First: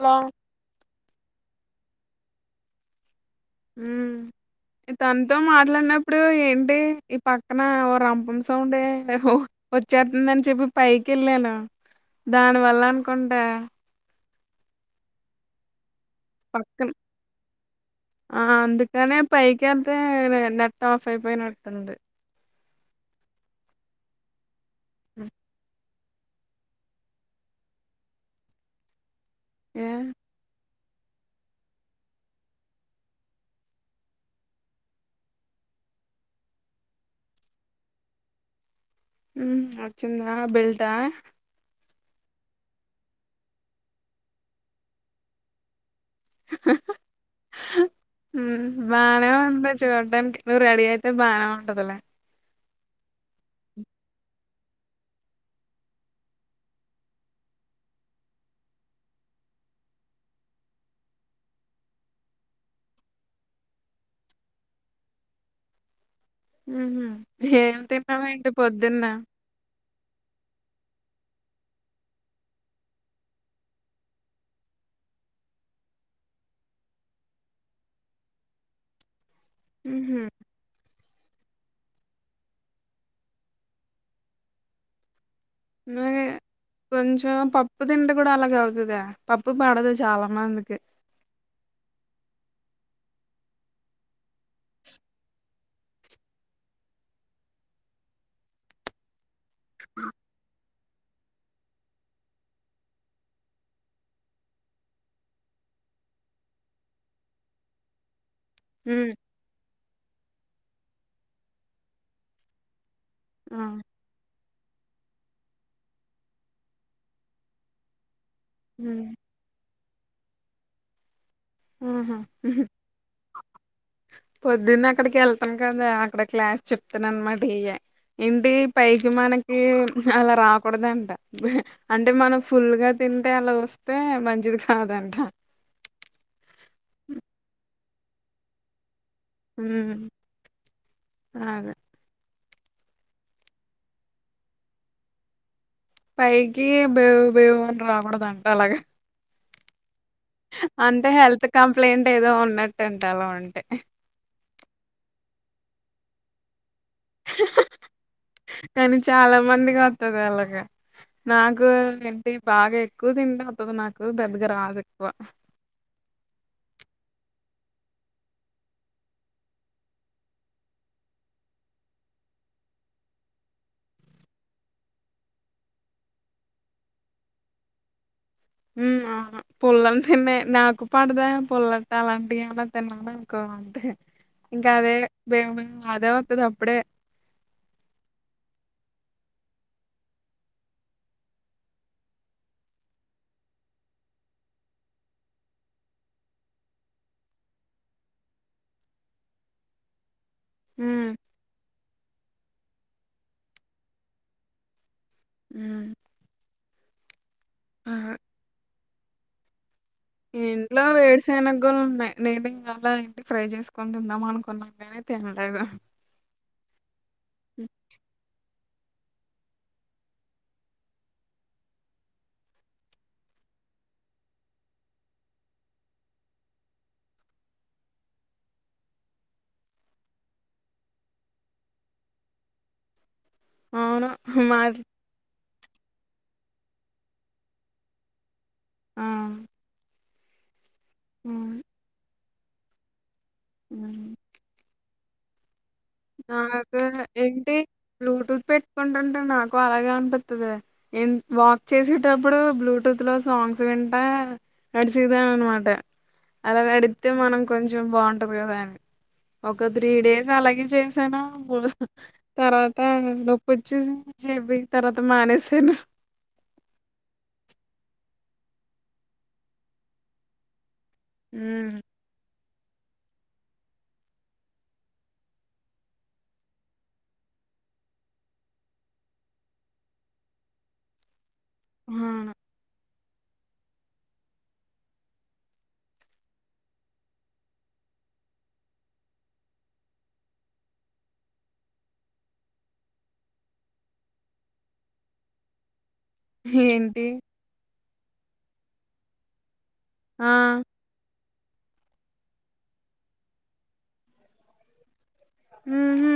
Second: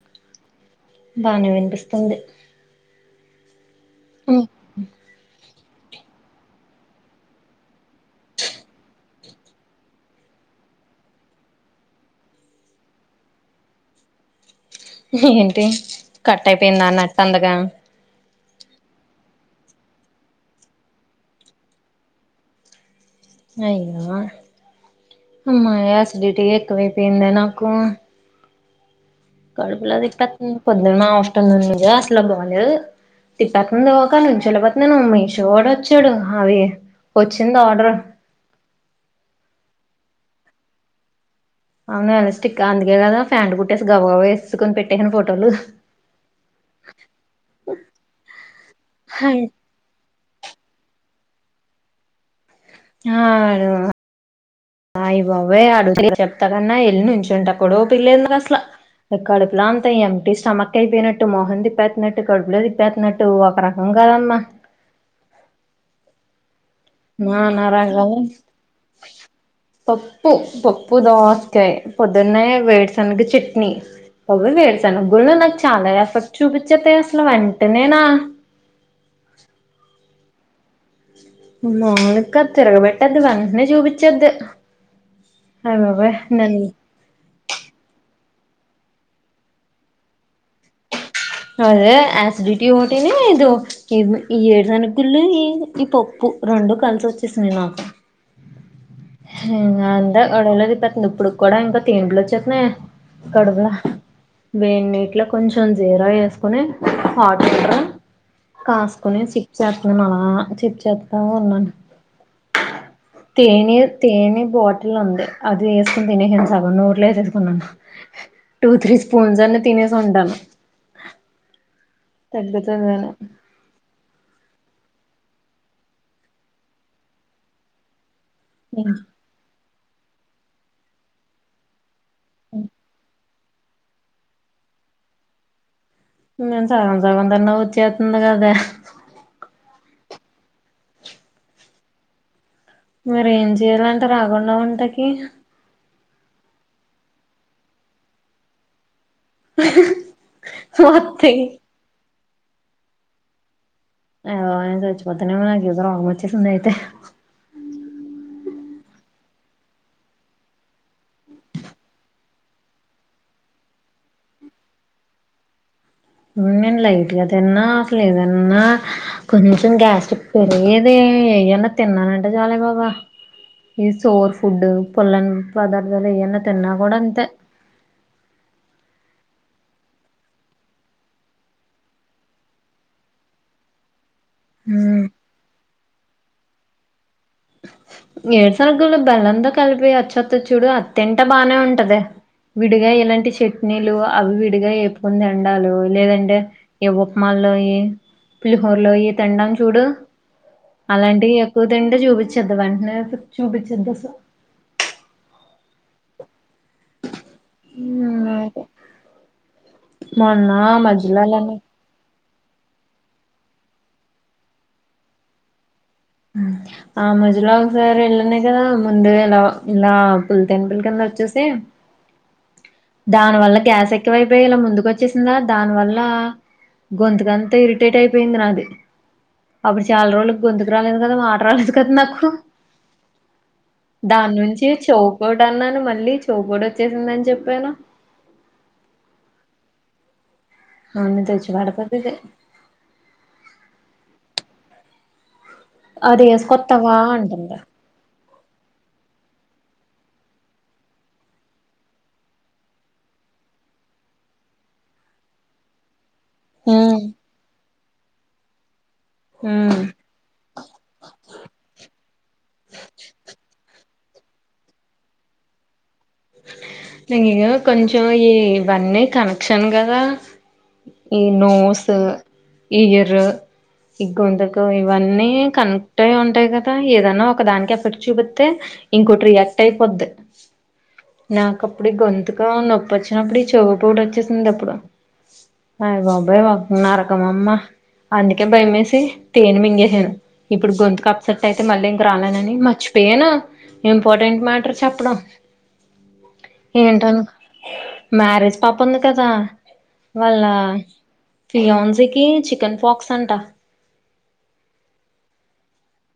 Hello బానే వినిపిస్తు ఇంటికాడే ఉ తనతో మాట్లాడిన ఇప్పుడు ఏంటి ఈ పక్కన ఓ రంపం సౌండే వచ్చేతుందని చెప్పి పైకి వెళ్ళాను దాని వల్ల అనుకుంటా ఏంటి కట్ అయిపోయిందా పక్కన నట్ట అందగా ఆ అందుకనే పైకి ఎళ్తే నెట్ ఆఫ్ అయిపోయినట్టుంది అయ్యో నిన్నా అమావాస్య డ్యూటీ ఎకువైపోయింద నాకు ఏ కడుపులొ తిప్పెత్తుంది పొద్దున్న మా హాస్టల్ నిజ అసలు బలేదు టిఫిన్ కని వెళ్ళిపోతున్నాను మీషో వాడు వచ్చాడు అవి వచ్చింది ఆర్డర్ హ అచిందా బిల్ట్ ఆ అవును వె స్టిక్ అందుకే కదా ఫ్యాన్ కుట్టేసి గబ గవ వేసుకొని పెట్టేసాను ఫోటోలు బానే ఉంది చూడడానికి నువ్వు రెడీ అయితే బాగానే ఉంటదులే ఆను అయి బావే అడుగు చెప్తా కన్నా ఎల్లి నుంచుంటేక్కడో పిల్లేంది అసలు కడుపులో అంతా ఎటి స్టమక్ అయిపోయినట్టు మోహన్ తిప్పేతున్నట్టు కడుపులో తిప్పేతున్నట్టు ఒక రకం కదమ్మా ఉ ఏం తిన్నామ ఏంటి పొద్దున్న పప్పు పప్పు దోసకాయ పొద్దున్నే వేడుశనగ చట్నీ అవి వేడుశనగ్గులను నాకు చాలా ఎఫర్ట్ చూపిచ్చిద్ది అసలు వెంటనేనా హ్మ్ హు నాలుక తిరగ పెట్టేతది అన్నింటినీ చూపిచ్చద్దు మ్మ్ కొంచం పప్పు తంట కూడా అలాగ అవుతుదా పప్పు పడదు చాలా మందికి అదే అసిడిటీ ఓటీను డు [unintelligible] ఈ ఏడు శనగులు [unintelligible] ఈ పప్పు రెండు కలిసిఒచ్చేసింది మాకు ఇంగ అంతే [unintelligible] ఇప్పుడు కూడా ఇంకా తెంపులు వచ్చేత్తున్నాయి కడువులో వేన్నిట్లో కొంచెం చే ల వేసుకొని హట్ వాటర్ హ్మ్. కాసుకొని సిప్ చేస్తున్నాం అలా ఇచ్చేత్త ఉన్నాను ఆ తేనె తేనె బాటిల్ ఉంది అది వేసుకుని తినేసను సగం నోట్లో వేసుకున్నాను టూ త్రీ హ్మ్ స్పూన్సన్న తినేస్ ఉంటను ఆహ హ్మ్ హు తగ్గుతుందని పొద్దున్న అక్కడికి వెళ్ళ త్తం కదా అక్కడ క్లాస్ చెప్తున్నా అనమాట ఇగ ఇంటి ఇంక పైకి మనకి అలా రాకూడదంట అంటే మనం ఫుల్ గా తిని అంటే అలా వస్తే మంచిది కాదంట న సగం సగంసగంతిన్న వచ్చేస్తుంది కదే హమ్ అదే మీరు ఏం చెయ్యాలంట రాకుండా వంటకి పైకి బేవు బేవుని రాకుద్దంట అలాగ అంటే వత్తయ్ హెల్త్ కంప్లైంట్ ఏదో ఉన్నట్టంట అలా ఉంటే అయ చచ్చిపోతనేమో నాకు ఏదో రోగం వచ్చేసిందైతే కానీ చాలా మందిగా వత్తది అలాగ నాకు ఏంటి బాగా ఎక్కువ తింటే వస్తాది నాకు పెద్దగా రాదు ఎక్కువ నేను లైట్ గా తిన్నా అసలు ఏదన్నా కొంచెం గ్యాస్ట్రిక్ పెరిగేది ఏదన్నా తిన్నానంటే చాలే బాబా ఈ సోర్ ఫుడ్ పుల్లని పదార్థాలు ఏయన్నా తిన్నా కూడా అంతే హ్మ్మ్ ఆవును పులం తిన్నె నాకు పడదే పుల్లట్టు అలాంటివినా తిన్నానుకో అంటే ఇంకా అదే ఉమ్ [unintelligible] అదే వత్తది అప్పుడే ఎరుసన్నగుల్లు బెల్లంతో కలిపి ఆచోత్తడ్చుడు ఆదితింట్టే బానే ఉన్నట్టదే విడిగా ఇలాంటి చట్నీలు అవి విడిగా వేపుకుని తండాలు లేదంటే ఉప్పమల్లోయి పులిహోర్లయి తినడం చూడు హ్మ్ అలాంటివి ఎక్కువ తింటే చూపి [unintelligible] [unintelligible] మ్మ్ ఆహా [unintelligible] మొన్న ఇంట్లో మధ్యలో అలానే వెర్సనగుళ్ళు ఉన్నాయి నేను ఇంకా అలా ఇంటి ఫ్రై చేసుకని తిందాం అనుకున్న గాని తినలేదు ఆ [unintelligible] ఒకసారి ఎల్నే కదా ముందు ఇలా ఇలా [unintelligible] వచ్చేసి దాని వల్ల గ్యాస్ ఎక్కువైపోయి ఇలా ముందుకు వచ్చేసిందా దాని వల్ల గొంతుకంత ఇరిటేట్ అయిపోయింది నాది అప్పుడు చాలా రోజుల గొతు దరాలేదు కదా మాట రాలేదు కదా నాకు అవును దాని నుంచి మాది [unintelligible] ఇప్పుడ అన్నాను మళ్ళీ చోపూడి వచ్చేసిందని చెప్పాను ఆ అని తెచ్చి హ్మ్ పెడతాదిదే [unintelligible] అది నాకు ఎస్కొస్తవ ఏంటి అంటుంది బ్లూటూత్ పెట్టుకుంటుంటే నాకు అలాగ అనిపతుంది వాక్ చేసేటప్పుడు బ్లూటూత్ లో సాంగ్స్ వింటా నడిచదాన అనమాట అలా ఉమ్ నడితే మనం కొంచం [unintelligible] బాగుంటది కదా అని ఒక ఉమ్ త్రీ డేస్ అలాగే చే తర్వాత నొప్పిచ్చేసి చెబి తర్వాత మానేసాను ఇక కొంచెం ఈవన్నీ కనెక్షన్ కదా ఈ హ్మ్. నోస్ ఇయరు ఈ గొంతుకు ఇవన్నీ కనెక్ట్ అయి ఉంటాయి కదా ఏదనా ఒక దానికి ఎఫెక్ట్ చూపితే ఇంకోటి రియాక్ట్ అయిపోద్ నాక అప్పుడు అవును. గొంతుగా [unintelligible] నప్పు ప్పు వచ్చినప్పుడు ఈ చవు పొట్టు వచ్చేసింది ఎప్పుడు అయ్ బాబాయ్ నరకం అమ్మ అందుకే భయమేసి తేనె మింగేసాను ఇప్పుడు గొంతుకు అప్సెట్ అయితే మళ్ళీ ఇంక రాలేనని మర్చిపోయాను ఇంపార్టెంట్ మ్యాటర్ చెప్పడం ఏంటి ఏంటను మ్యారేజ్ పాప ఉంది కదా ఆ! వాళ్ల్ళ ఫియోన్జీకి చికెన్ పాక్స్ అంట ఉహు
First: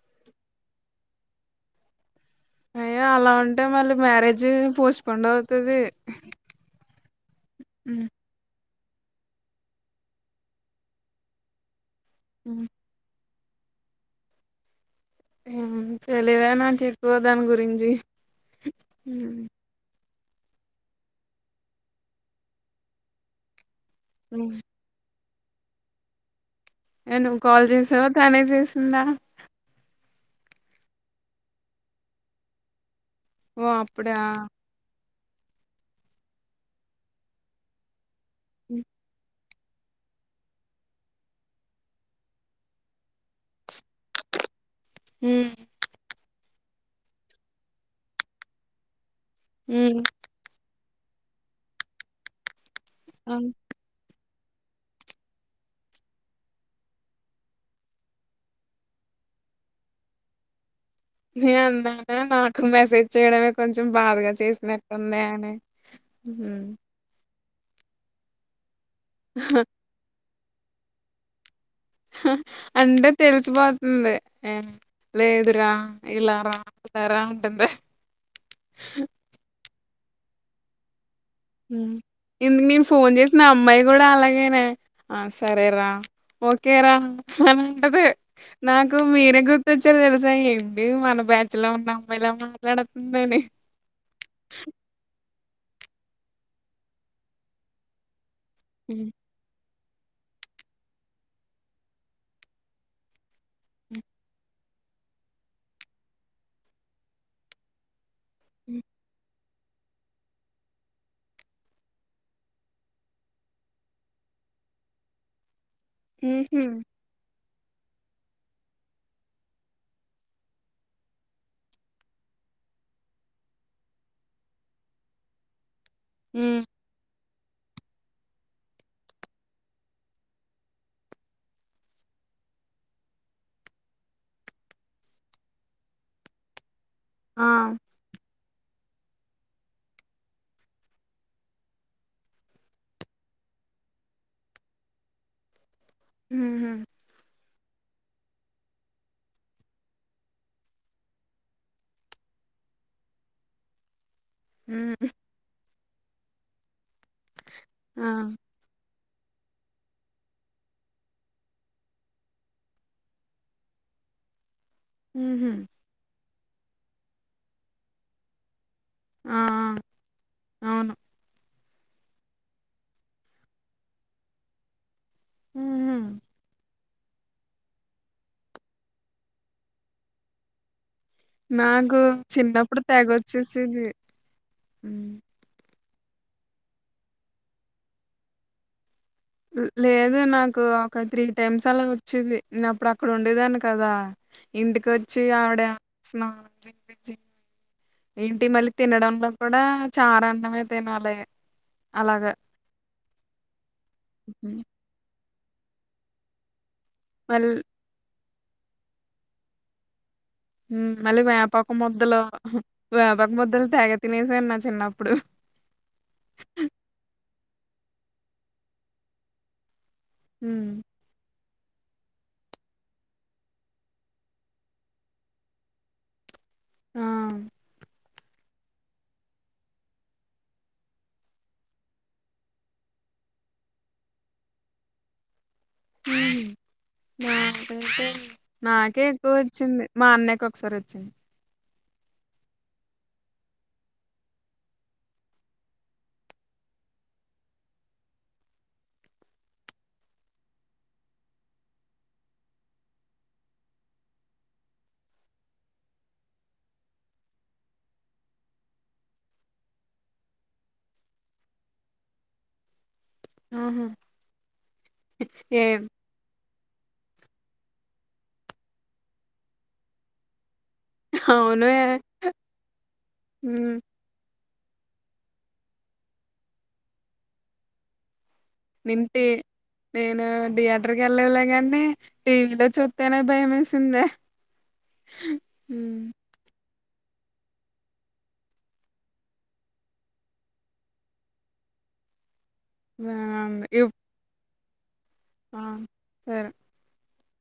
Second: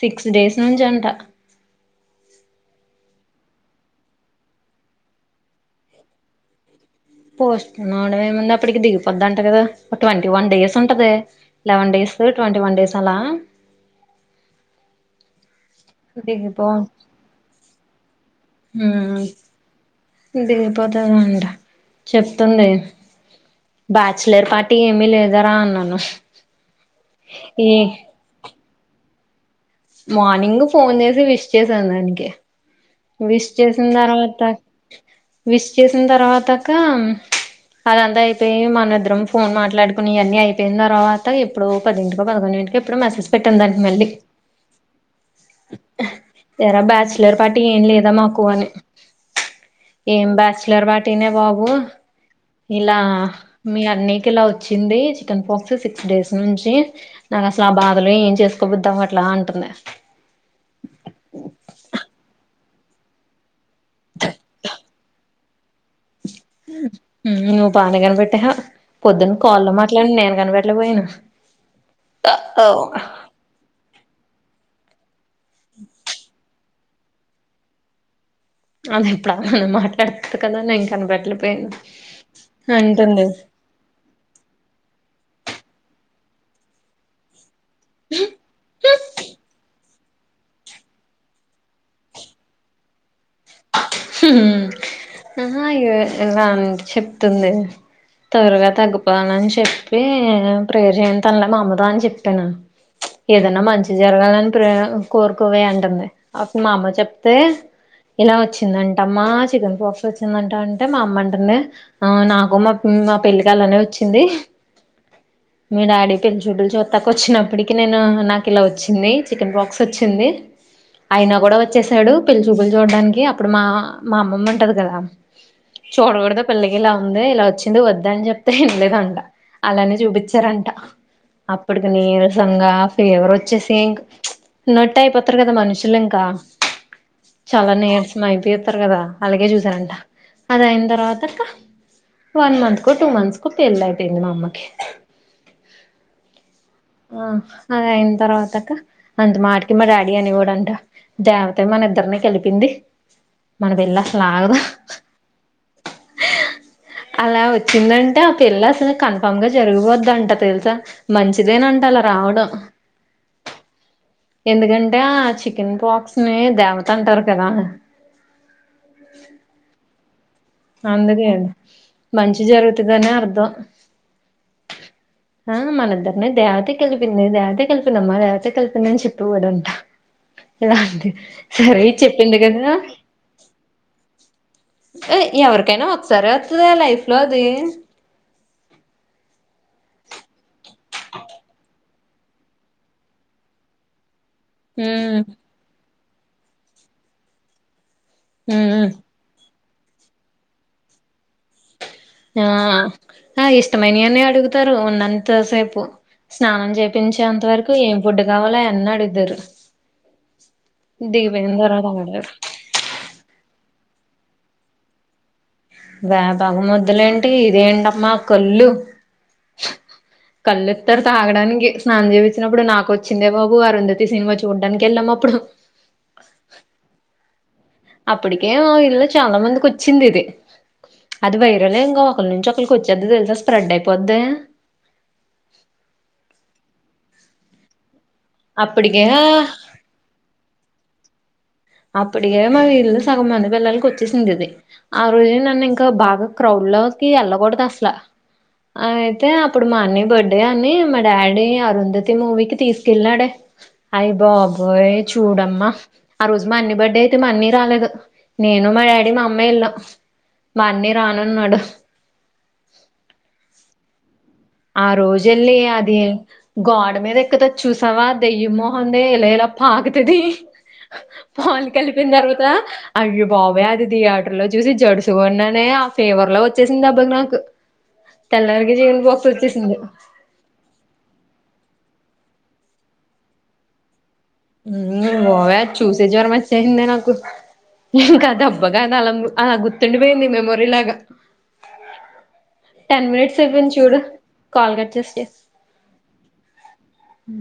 సిక్స్ డేస్ నుంచి అంట అయ్యా అలా ఉంటే మళ్ళీ మ్యారేజ్ పోస్పోండ్ అవుతుది పోస్ట్ [unintelligible] ఆప్పటికి దిగిపోద్దంట కదా ఒక ట్వంటీ వన్ డేస్ ఉంటది లవెన్ డేస్ ట్వంటీ హ్మ్. వన్ డేస్ అలా హు తెలిదా నాకు ఎక్కువ దాని గురించి హూ దగిపోతుందా అంట చెప్తుంది. బ్యాచలర్ పార్టీ ఏమి లేదు దరా అన్నాను నువ్వు కాల్ ఈ చేసావా తనే చేసి సింద మార్నింగ్ ఫోన్ చేసి విష్ చేసాను దానికి విష్ ఓ చేసిన అప్పుడా తర్వాత విష్ చేసిన తర్వాత అక్క అదంతా అయి మనిద్దరం ఫోన్ మాట్లాడుకుని అన్నీ అయిపోయిన తర్వాత ఎప్పుడు పదింటికో పదకొండు గంటంటికి ఎప్పుడడు మెసేజ్ పెట్టిందట మళ్ళీ హు ఎర బ్యాచులర్ పార్ టి ఏం లేదా మాకు అని ఏం బ్యాచలర్ వా తిన బాబు ఇలా మీ అన్ని ఇలా వచ్చింది చికెన్ పోక్స్ సిక్స్ డేస్ నుంచి నాకు అసలు ఆ బాధలు ఏం చేసుకోబద్దాం అట్లా అంటుంది. న అన్నాను నాకు మెసేజ్ చేయడమే కొంచెం బాధగా చేసినట్టు ఉంది అని హ నువు బానే కనపెట్టే పొద్దున్న కాల్లో మాట్లాడి నేను కనబట్లేక పోయినను హా అంటే తెలిసిపోతుంది. లేదురా ఇలారా ఇలా రా అంటుంది అద ఇప్పుడున్న మాట పెడతు కదా నే ఇం కనపెట్టలేదు ఇందుకు నేను ఫోన్ చేసిన నా అమ్మాయి కూడా అలాగేనేస సరేరా ఓకేరా అంటదే నాకు మీర గుర్తుొచ్చ స తెలుసా ఏంటి మన బ్యాచ్ లో ఉన్న అమ్మాయిలా మాట్లాడుతుందని ఆ అయ్యో ఇలా చెప్తుంది త్వరగా ఉమ్. తగ్గిపోవాలని చెప్ప చెప్పి ప్రేరు చేయ తనల మా అమ్మతో అని చెప్పానును, ఏదన్నా మంచి జరగాలని ప్రే కోరుకోవే అంటుంది, అప్పుడు మా అమ్మ చెప్తే ఎలా వచ్చిందంటమ్మా చికెన్ పాక్స్ వచ్చిందంటా అంటే, మా అమ్మ అంటనే నాకు మా మా పెళ్ళికి అలానే వచ్చింది. మీ డాడీ పెలి ఉహు చుడ్లు చూత్తాక వచ్చినప్పటికి చికెన్ నాకు ఇలా వచ్చింది చికెన్ బాక్స్ వచ్చింది, ఆయన కూడా వచ్చసాడు పిలిచు చూడడానికి అప్పుడు మా మా అమ్మమ్మ ఉంటది కదా చోడ గొడతో ఉమ్ పల్లకిలా ఉంది ఇలా వచ్చింది వద్దా అని చెప్తే వినలేదంట, అలానే చూపిించారంట, అప్పటికి నీరసంగా ఫేవర్ వచ్చేసిం నట్టు అయిపోతారు కదా మనుషులు ఇంకా ఆ చాలా నేర్చినయితే కదా అలాగే చూసారంట అది అయిన తర్వాత కా, వన్ మంత్ కు టూ మంత్స్ కు పెళ్ళ అయిపోయింది మా అమ్మకి ఉహు ఆ అద అయిన తర్వాత కా అంత మాటికి మా డాడీ అని ఇవ్వడంట మ డాడీ జాగా ప్పింది మన వెళ్ల్ళ లాగదా ఉమ్ అలా వచ్చిందంటే ఆ పెళ్ళ అసలు కను పంగా జరిగిపోద్దంట తెలుసా మంచిదేనంట అలా రావడం ఎందుకంటే ఆ ఉహు చికెన్ పాక్స్ నే దేవత అంటారు కదా ఆ ఆ అవును అందుకే అండి మంచి జరుగుతుదనే అర్ధం ఆ ఉహు మనిద్దరినీ దేవతకి కలిపింది దేవతే కలిపిందిమ్మా దేవతే కలిపిందని చెప్పు కూడాడంట ఇలాంటి సరే నాకు చెప్పింది కదా చిన్నప్పుడు తెగొచ్చేసేది ఎకైనా ఒసర అతుదా లైఫ్ లో అద లేదు నాకు ఒక త్రీ టైమ్స్ అలా వచ్చేది నేను అప్పుడు అక్కడ ఉండేదాన్ని కదా ఇంటికి వచ్చి ఉమ్ ఆవిడ స్నానం చేపిచ్చి ఏంటి మళ్ళీ ఉమ్ తినడంలో కూడా చారు అన్నమే తినాలి అలాగా ఆ ఆ ఇష్టమైన అన్ని అడుగుతారు ఉందంత దం స్నానం చె [inaudible] చేంత మళ్ళీ వరకు ఏం ఫుడ్ గవాల ఎన్నాడద్దారు హ అలీ వ్యాపక్ మొద్లో వ్యాపక్ మొద్ల లో తెగ తినేసా నా చిన్నప్పుడు వేపగ ముద్దలేంటి ఇదేంటమ్మా కళ్ళు ఉమ్ కల్లత్త తాగడానికి నీకు స్నానం చేపించ్చినప్పుడు నాకొచ్చిందే బాబు అరుంధతి సినిమా చూడ్డానికి వెళ్ళాం అప్పుడు ఆ అప్పటికే మా ఇల్లల్లో చాలా మందికి వచ్చింది ఇది అది వైరలే ఇంకా ఒకళ నుంచి ఒకరికి వచ్చేది తెలుసా స్ప్రెడ్ అయిపోది [inaudible] అప్పటికే నాకే ఎక్కువ వచ్చింది మా అన్నయ్యకి ఒకసారి వచ్చింది అప్పడికే మా వీధిలో సగం మంది పిల్లలకి వచ్చేసింది ఇది ఆ రోజే నన్ను ఇంకా బాగా క్రౌడ్ లోకి వెళ్ళకూడదుఅసలా అ అయితే అప్పుడు మా అన్ని బర్త్డే అని మా డాడీ అరుంధతి మూవీకి తీసుకెళ్ళాడే అయి బాబోయ చూడమ్మా ఆ రోజు మా అన్ని బర్డే అయితే మా అన్ని రాలేదు నేను మా డాడీ మా అమ్మే వెళ్ళం మా అన్నీ రానన్నాడు ఆహా ఆ రోజళ్ళి ఏ అది గోడ్ మీద ఎక్కుతది చూసావా దెయ్యిం మొహందీ ఇలా ఇలా పాకుతది పాలు అవును కలిపిన తర్వాత అయ్యో బాబో నింటి అది తీగాడు లో చూసి జడుసు కొన్నానే ఆ ఫేవర్ లో వచ్చేసింది దెబ్బకి నాకు తెల్లారితే జీవం పోస్తారు నేనా థియేటర్కెళ్ళాల్లే అండి దేకుతా చూత్తేనే భయం వేసిందే మ్ బాబోయ్ ఉమ్ చూసే జరమొచ్చేసిందే నాకు ఇంకా దెబ్బకది అలా అలా గుర్తుండిపోయింది మెమోరీ లాగా టెన్ మినిట్స్ బాగుంది అయిపోయింది ఇప్ చూడు కాల్ కట్ చేస్తే ఆ సరే హు